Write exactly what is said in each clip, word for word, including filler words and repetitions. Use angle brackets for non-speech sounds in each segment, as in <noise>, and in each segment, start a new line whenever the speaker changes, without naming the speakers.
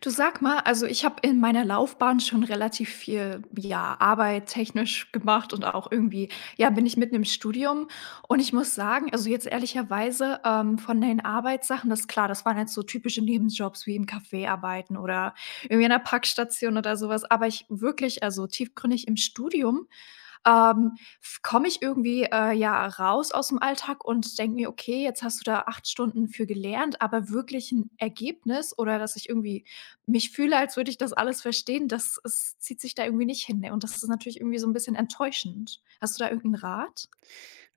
Du sag mal, also ich habe in meiner Laufbahn schon relativ viel, ja, Arbeit technisch gemacht und auch irgendwie, ja, bin ich mitten im Studium. Und ich muss sagen, also jetzt ehrlicherweise ähm, von den Arbeitssachen, das klar, das waren jetzt so typische Nebenjobs wie im Café arbeiten oder irgendwie an der Packstation oder sowas. Aber ich wirklich, also tiefgründig im Studium ähm, f komme ich irgendwie, äh, ja, raus aus dem Alltag und denke mir: „Okay, jetzt hast du da acht Stunden für gelernt“, aber wirklich ein Ergebnis oder dass ich irgendwie mich fühle, als würde ich das alles verstehen, das es zieht sich da irgendwie nicht hin, ne? Und das ist natürlich irgendwie so ein bisschen enttäuschend. Hast du da irgend 'n Rat?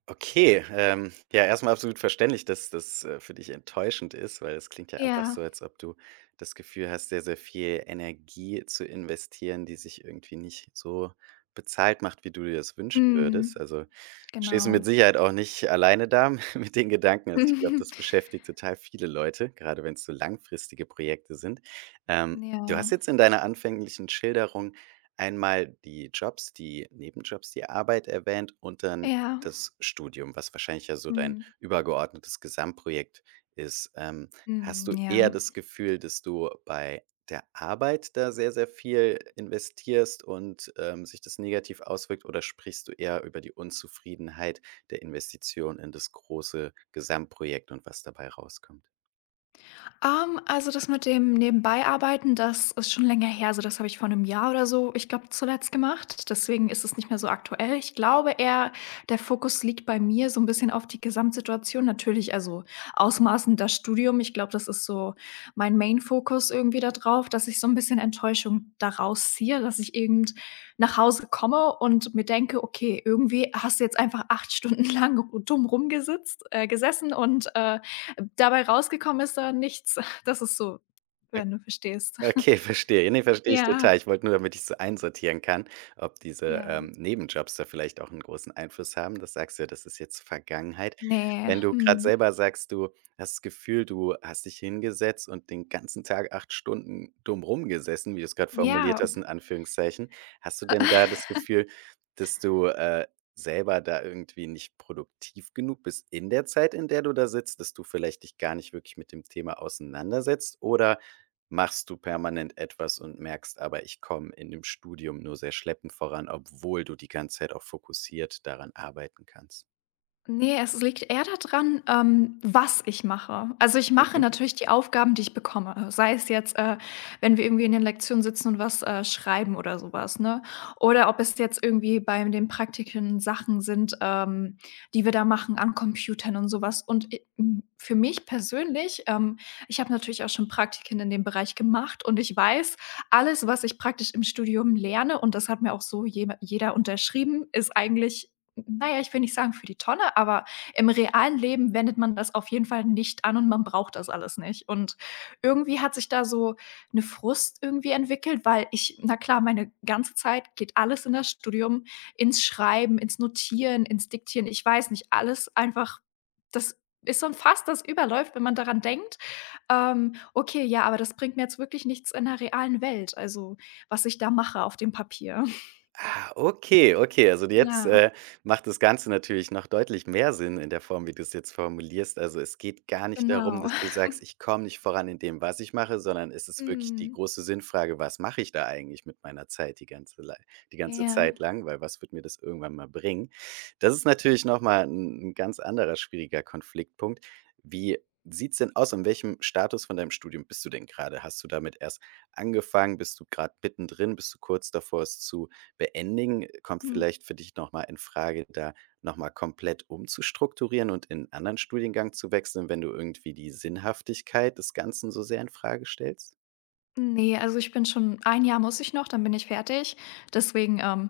Okay, ähm, ja, erstmal absolut verständlich, dass das, äh, für dich enttäuschend ist, weil es klingt ja einfach
Ja.
so, als ob du das Gefühl hast, sehr, sehr viel Energie zu investieren, die sich irgendwie nicht so bezahlt macht, wie du dir das wünschen würdest.
Mhm.
Also, stehst du
Genau.
mit Sicherheit auch nicht alleine da <laughs> mit den Gedanken. Also, ich glaube,
<laughs>
das beschäftigt total viele Leute, gerade wenn es so langfristige Projekte sind. Ähm, Du
Ja.
hast jetzt in deiner anfänglichen Schilderung einmal die Jobs, die Nebenjobs, die Arbeit erwähnt und dann
Ja.
das Studium, was wahrscheinlich ja so dein
Mhm.
übergeordnetes Gesamtprojekt ist. Ähm, hast
Mhm,
du eher
ja.
das Gefühl, dass du bei der Arbeit da sehr, sehr viel investierst und, ähm, sich das negativ auswirkt, oder sprichst du eher über die Unzufriedenheit der Investition in das große Gesamtprojekt und was dabei rauskommt?
Ähm, also das mit dem Nebenbeiarbeiten, das ist schon länger her. Also das habe ich vor einem Jahr oder so, ich glaube, zuletzt gemacht. Deswegen ist es nicht mehr so aktuell. Ich glaube eher, der Fokus liegt bei mir so ein bisschen auf die Gesamtsituation. Natürlich, also ausmaßend das Studium. Ich glaube, das ist so mein Main-Fokus irgendwie da drauf, dass ich so ein bisschen Enttäuschung daraus ziehe, dass ich irgend nach Hause komme und mir denke: „Okay, irgendwie hast du jetzt einfach acht Stunden <laughs> lang dumm rumgesitzt äh, gesessen und, äh, dabei rausgekommen ist da nichts.“ <laughs> Das ist so, wenn du verstehst.
Okay, verstehe. Ja, ne, verstehe ich total.
Ja,
Ich wollte nur, damit ich so einsortieren kann, ob diese,
ja.
ähm, Nebenjobs da vielleicht auch einen großen Einfluss haben. Das sagst du ja, das ist jetzt Vergangenheit.
Ne,
Wenn du gerade
mhm.
selber sagst, du hast das Gefühl, du hast dich hingesetzt und den ganzen Tag acht Stunden dumm rumgesessen, wie du es gerade formuliert
Ja,
hast in Anführungszeichen. Hast du denn da das Gefühl, dass du, äh, selber da irgendwie nicht produktiv genug bist in der Zeit, in der du da sitzt, dass du vielleicht dich gar nicht wirklich mit dem Thema auseinandersetzt? Oder machst du permanent etwas und merkst aber, ich komme in dem Studium nur sehr schleppend voran, obwohl du die ganze Zeit auch fokussiert daran arbeiten kannst.
ne, es liegt eher daran, ähm, was ich mache. Also, ich mache
Mhm.
natürlich die Aufgaben, die ich bekomme. Sei es jetzt, äh, wenn wir irgendwie in den Lektionen sitzen und was, äh, schreiben oder sowas, ne? Oder ob es jetzt irgendwie bei den Praktiken Sachen sind, ähm, die wir da machen an Computern und sowas. Und i hm, für mich persönlich, ähm ich habe natürlich auch schon Praktiken in dem Bereich gemacht und ich weiß, alles, was ich praktisch im Studium lerne und das hat mir auch so jeme jeder unterschrieben, ist eigentlich na ja, ich will nicht sagen für die Tonne, aber im realen Leben wendet man das auf jeden Fall nicht an und man braucht das alles nicht. Und irgendwie hat sich da so eine Frust irgendwie entwickelt, weil ich na klar, meine ganze Zeit geht alles in das Studium, ins Schreiben, ins Notieren, ins Diktieren. Ich weiß nicht, alles einfach das ist so 'n Fass, das überläuft, wenn man daran denkt. Ähm, okay, ja, aber das bringt mir jetzt wirklich nichts in der realen Welt, also was ich da mache auf dem Papier. <laughs>
Ah, okay, okay. Also jetzt,
Ja,
äh, macht das Ganze natürlich noch deutlich mehr Sinn in der Form, wie du es jetzt formulierst. Also, es geht gar nicht darum,
genau.
dass du
<laughs>
sagst: „Ich komme nicht voran in dem, was ich mache“, sondern es ist wirklich die
Mhm.
große Sinnfrage: „Was mache ich da eigentlich mit meiner Zeit die ganze lei die ganze
Ja,
Zeit lang, weil was wird mir das irgendwann mal bringen?“ Das ist natürlich noch mal ein ganz anderer schwieriger Konfliktpunkt. Wie sieht es denn aus? In welchem Status von deinem Studium bist du denn gerade? Hast du damit erst angefangen? Bist du gerade mittendrin? Bist du kurz davor, es zu beendigen, äh, kommt
mhm.
vielleicht für dich nochmal in Frage, da nochmal komplett umzustrukturieren und in 'nen anderen Studiengang zu wechseln, wenn du irgendwie die Sinnhaftigkeit des Ganzen so sehr in Frage stellst?
Ne, also ich bin schon ein Jahr muss ich noch, dann bin ich fertig. Deswegen, ähm,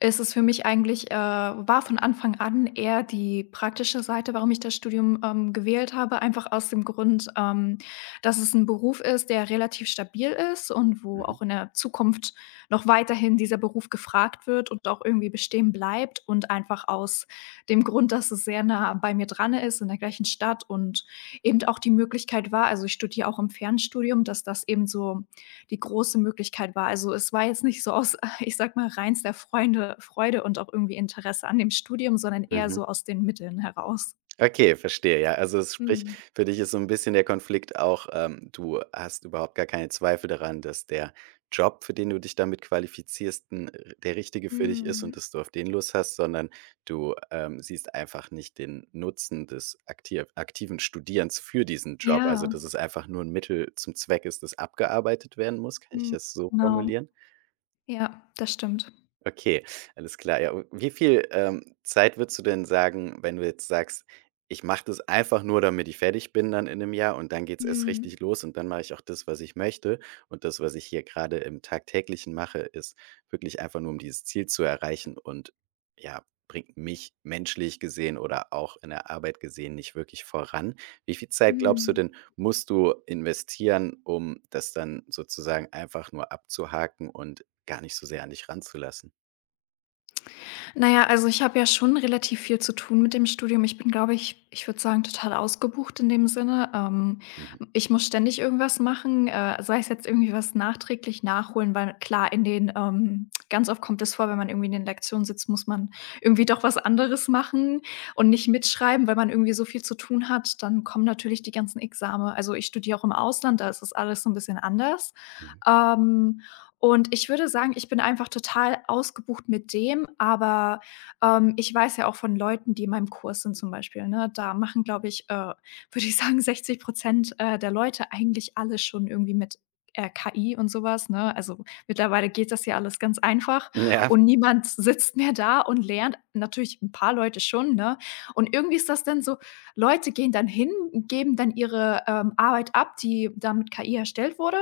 ist es für mich eigentlich äh, war von Anfang an eher die praktische Seite, warum ich das Studium, ähm, gewählt habe, einfach aus dem Grund, ähm, dass es ein Beruf ist, der relativ stabil ist und wo
Mhm,
auch in der Zukunft noch weiterhin dieser Beruf gefragt wird und auch irgendwie bestehen bleibt und einfach aus dem Grund, dass es sehr nah bei mir dran ist, in der gleichen Stadt und eben auch die Möglichkeit war also, ich studiere auch im Fernstudium, dass das eben so die große Möglichkeit war. Also, es war jetzt nicht so aus ich sag mal, reinster Freunde Freude und auch irgendwie Interesse an dem Studium, sondern eher
mhm.
so aus den Mitteln heraus.
Okay, verstehe, ja. Also, es sprich,
Mhm.
für dich ist so 'n bisschen der Konflikt auch, ähm, du hast überhaupt gar keine Zweifel daran, dass der Job, für den du dich damit qualifizierst, 'n r der richtige für dich ist und
Mhm.
dass du auf den Lust hast, sondern du, ähm, siehst einfach nicht den Nutzen des aktiv aktiven Studierens für diesen Job. Also,
Ja,
dass es einfach nur 'n Mittel zum Zweck ist, das abgearbeitet werden muss. Kann ich
mhm.
das so
Genau.
formulieren?
Ja, das stimmt.
Okay, alles klar. Ja, und wie viel, ähm, Zeit würdest du denn sagen, wenn du jetzt sagst: „Ich mache das einfach nur, damit ich fertig bin dann in einem Jahr und dann geht es erst
Mhm.
richtig los und dann mache ich auch das, was ich möchte. Und das, was ich hier gerade im Tagtäglichen mache, ist wirklich einfach nur, um dieses Ziel zu erreichen und, ja, bringt mich menschlich gesehen oder auch in der Arbeit gesehen nicht wirklich voran.“ Wie viel Zeit glaubst du
Mhm.
denn, musst du investieren, um das dann sozusagen einfach nur abzuhaken und gar nicht so sehr an dich ranzulassen?
Na ja, also ich habe ja schon relativ viel zu tun mit dem Studium. Ich bin, glaube ich ich würde sagen, total ausgebucht in dem Sinne. Ähm,
Mhm,
ich muss ständig irgendwas machen, äh, sei es jetzt irgendwie was nachträglich nachholen, weil klar, in den ähm, ganz oft kommt es vor, wenn man irgendwie in den Lektionen sitzt, muss man irgendwie doch was anderes machen und nicht mitschreiben, weil man irgendwie so viel zu tun hat. Dann kommen natürlich die ganzen Exame. Also, ich studiere auch im Ausland, da ist das alles so ein bisschen anders.
mhm.
Ähm und ich würde sagen, ich bin einfach total ausgebucht mit dem, aber, ähm, ich weiß ja auch von Leuten, die in meinem Kurs sind zum Beispiel, ne? Da machen, glaube ich, äh, würde ich <laughs> sagen, sechzig äh, der Leute eigentlich alles schon irgendwie mit, äh, K I und sowas ne? Also, mittlerweile geht das ja alles ganz einfach
Ja,
und niemand sitzt mehr da und lernt. Natürlich ein paar Leute schon, ne? Und irgendwie ist das dann so, Leute gehen dann hin, geben dann ihre, ähm, Arbeit ab, die da mit K I erstellt wurde,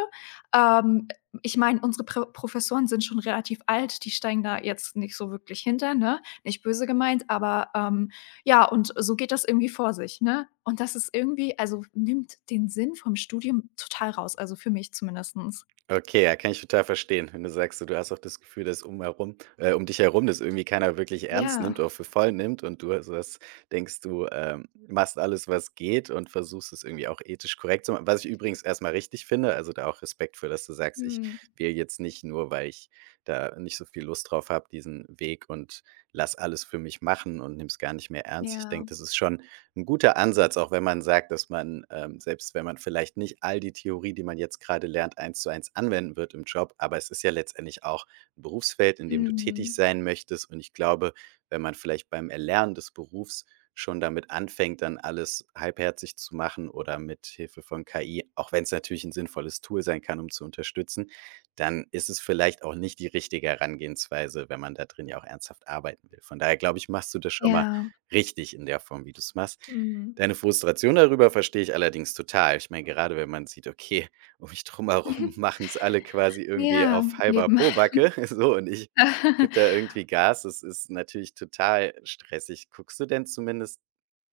ähm, ich meine, unsere Pro Professoren sind schon relativ alt, die steigen da jetzt nicht so wirklich hinter, ne? Nicht böse gemeint, aber ähm, ja, und so geht das irgendwie vor sich, ne? Und das ist irgendwie also nimmt den Sinn vom Studium total raus, also für mich zumindestens.
okay, ja, kann ich total verstehen, wenn du sagst, so, du hast auch das Gefühl, dass um herum äh, um dich herum das irgendwie keiner wirklich ernst nimmt
Ja.
oder für voll nimmt und du also das denkst, du, ähm, machst alles, was geht und versuchst es irgendwie auch ethisch korrekt zu machen, was ich übrigens erstmal richtig finde, also, da auch Respekt für, dass du sagst: „Ich
Mhm.
wähle jetzt nicht nur, weil ich da nicht so viel Lust drauf habe, diesen Weg und lass alles für mich machen und nehme es gar nicht mehr ernst.“ Ich denke,
Ja.
das ist schon ein guter Ansatz, auch wenn man sagt, dass man, ähm selbst wenn man vielleicht nicht all die Theorie, die man jetzt gerade lernt, eins zu eins anwenden wird im Job, aber es ist ja letztendlich auch ein Berufsfeld, in dem du tätig
Mhm.
sein möchtest. Und ich glaube, wenn man vielleicht beim Erlernen des Berufs schon damit anfängt, dann alles halbherzig zu machen oder mit Hilfe von K I, auch wenn es natürlich ein sinnvolles Tool sein kann, um zu unterstützen, dann ist es vielleicht auch nicht die richtige Herangehensweise, wenn man da drin ja auch ernsthaft arbeiten will. Von daher glaube ich, machst du das schon mal
Ja.
richtig in der Form, wie du es machst.
Mhm.
Deine Frustration darüber verstehe ich allerdings total. Ich meine, gerade wenn man sieht, okay, <laughs> um mich drumherum
<laughs>
machen es alle quasi irgendwie
Ja,
auf halber
eben.
Pobacke, <laughs> so, und ich
<laughs>
gebe da irgendwie Gas. Das ist natürlich total stressig. Guckst du denn zumindest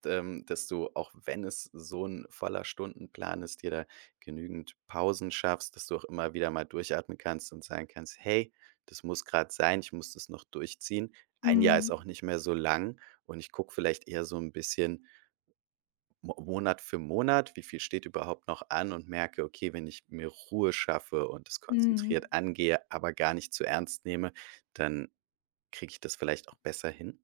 ähm, dass du, auch wenn es so ein voller Stundenplan ist, dir da genügend Pausen schaffst, dass du auch immer wieder mal durchatmen kannst und sagen kannst: „Hey, das muss gerade sein, ich muss das noch durchziehen. Ein Jahr ist
Mhm.
auch nicht mehr so lang, und ich gucke vielleicht eher so ein bisschen Mo Monat für Monat, wie viel steht überhaupt noch an?“ und merke: „Okay, wenn ich mir Ruhe schaffe und es
Mhm.
konzentriert angehe, aber gar nicht zu ernst nehme, dann kriege ich das vielleicht auch besser hin.“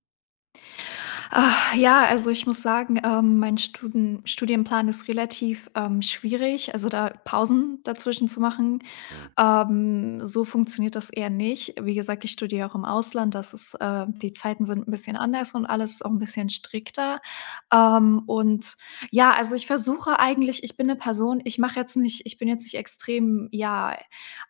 Ah, ja, also ich muss sagen, ähm, mein Studen Studienplan ist relativ, ähm, schwierig, also da Pausen dazwischen zu machen.
Mhm.
Ähm, so funktioniert das eher nicht. Wie gesagt, ich studiere auch im Ausland, das ist äh, die Zeiten sind ein bisschen anders und alles ist auch ein bisschen strikter. Ähm, und ja, also, ich versuche eigentlich ich bin eine Person, ich mache jetzt nicht ich bin jetzt nicht extrem, ja,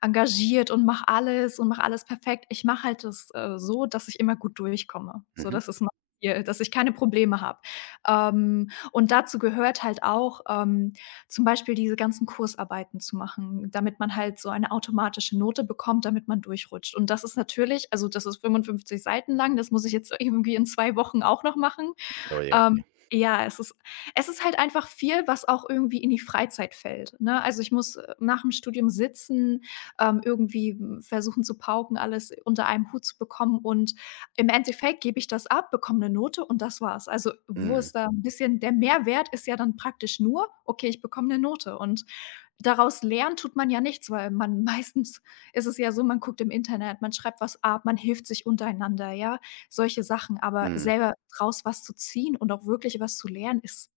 engagiert und mache alles und mache alles perfekt. Ich mache halt das, äh, so, dass ich immer gut durchkomme. So,
Mhm.
das ist mein Ziel, dass ich keine Probleme habe. Ähm, und dazu gehört halt auch, ähm zum Beispiel diese ganzen Kursarbeiten zu machen, damit man halt so eine automatische Note bekommt, damit man durchrutscht. Und das ist natürlich also, das ist fünfundfünfzig Seiten lang, das muss ich jetzt irgendwie in zwei Wochen auch noch machen.
Oh, ja.
Ähm, ja, es ist es ist halt einfach viel, was auch irgendwie in die Freizeit fällt, ne? Also, ich muss äh, nach dem Studium sitzen, ähm, irgendwie, hm, versuchen zu pauken, alles unter einem Hut zu bekommen und im Endeffekt gebe ich das ab, bekomme eine Note und das war's. Also, wo
Mhm.
ist da ein bisschen der Mehrwert ist ja dann praktisch nur: „Okay, ich bekomme eine Note“ und daraus lernen tut man ja nichts, weil man <laughs> meistens ist es ja so, man guckt im Internet, man schreibt was ab, man hilft sich untereinander, ja? Solche Sachen, aber
Mhm.
selber draus was zu ziehen und auch wirklich was zu lernen, ist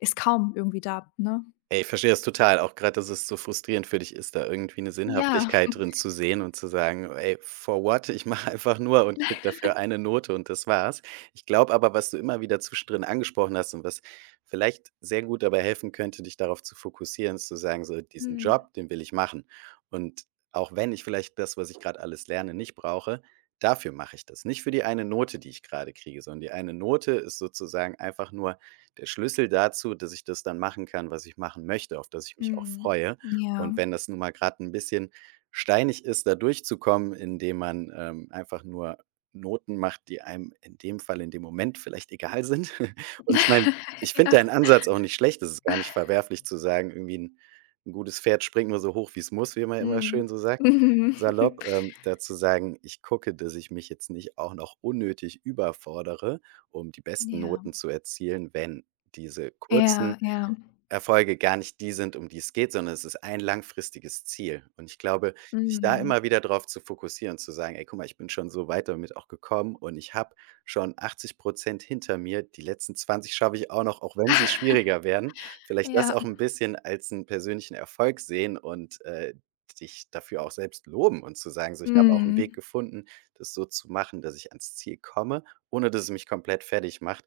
ist kaum irgendwie da, ne?
Ey, ich verstehe das total, auch gerade, dass es so frustrierend für dich ist, da irgendwie 'ne
Ja.
Sinnhaftigkeit drin zu sehen und zu sagen: „Ey, for what? Ich mache einfach nur und kriege dafür eine Note und das war's.“ Ich glaube aber, was du immer wieder zwischendrin angesprochen hast und was vielleicht sehr gut dabei helfen könnte, dich darauf zu fokussieren, ist zu sagen, so: „Diesen
Mhm.
Job, den will ich machen. Und auch wenn ich vielleicht das, was ich grad alles lerne, nicht brauche, dafür mache ich das.“ Nicht für die eine Note, die ich grade kriege, sondern die eine Note ist sozusagen einfach nur der Schlüssel dazu, dass ich das dann machen kann, was ich machen möchte, auf das ich mich auch
Mhm.
freue.
Mhm. Ja.
Und wenn das nun mal gerade ein bisschen steinig ist, da durchzukommen, indem man, ähm, einfach nur Noten macht, die einem in dem Fall, in dem Moment vielleicht egal sind. <laughs> Und ich meine,
<laughs>
ich
Ja.
finde deinen Ansatz auch nicht schlecht. Es ist gar nicht verwerflich zu sagen, irgendwie ein 'n gutes Pferd springt nur so hoch, wie es muss, wie man immer schön
Mhm.
so sagt,
Mhm.
salopp.
<laughs>
Ähm, da sagen: „Ich gucke, dass ich mich jetzt nicht auch noch unnötig überfordere, um die besten
Ja.
Noten zu erzielen, wenn.“ diese kurzen
Ja, ja.
Erfolge gar nicht die sind, um die es geht, sondern es ist ein langfristiges Ziel. Und ich glaube, dich da
Mhm.
immer wieder drauf zu fokussieren, zu sagen: „Ey, guck mal, ich bin schon so weit damit auch gekommen und ich habe schon achtzig hinter mir. Die letzten zwanzig schaffe ich auch noch, auch wenn sie schwieriger werden.“ Vielleicht das
Ja.
auch ein bisschen als einen persönlichen Erfolg sehen und, äh, dich dafür auch selbst loben und zu sagen, so: „Ich habe auch einen Weg
Mhm.
gefunden, das so zu machen, dass ich ans Ziel komme, ohne dass es mich komplett fertig macht.“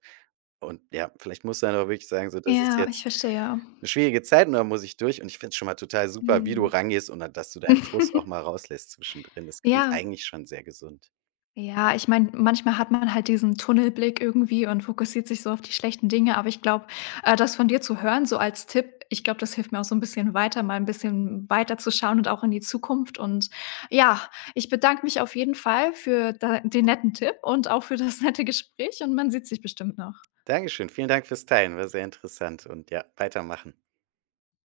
Und ja, vielleicht muss du dann auch wirklich sagen, so: „Das ist
Ja, ich
jetzt“
verstehe.
'ne schwierige Zeit, und da muss ich durch, und ich finde es schon mal total super, wie du
Mhm.
rangehst und da dass du deinen Frust auch
<laughs>
mal rauslässt zwischendrin. Das klingt
Ja.
eigentlich schon sehr gesund.
Ja, ich meine, manchmal hat man halt diesen Tunnelblick irgendwie und fokussiert sich so auf die schlechten Dinge, aber ich glaube, äh, das von dir zu hören, so als Tipp, ich glaube, das hilft mir auch so ein bisschen weiter, mal ein bisschen weiter zu schauen und auch in die Zukunft und ja, ich bedanke mich auf jeden Fall für da den netten Tipp und auch für das <laughs> nette Gespräch und man sieht sich bestimmt noch.
Dankeschön, vielen Dank fürs Teilen, war sehr interessant und ja, weitermachen.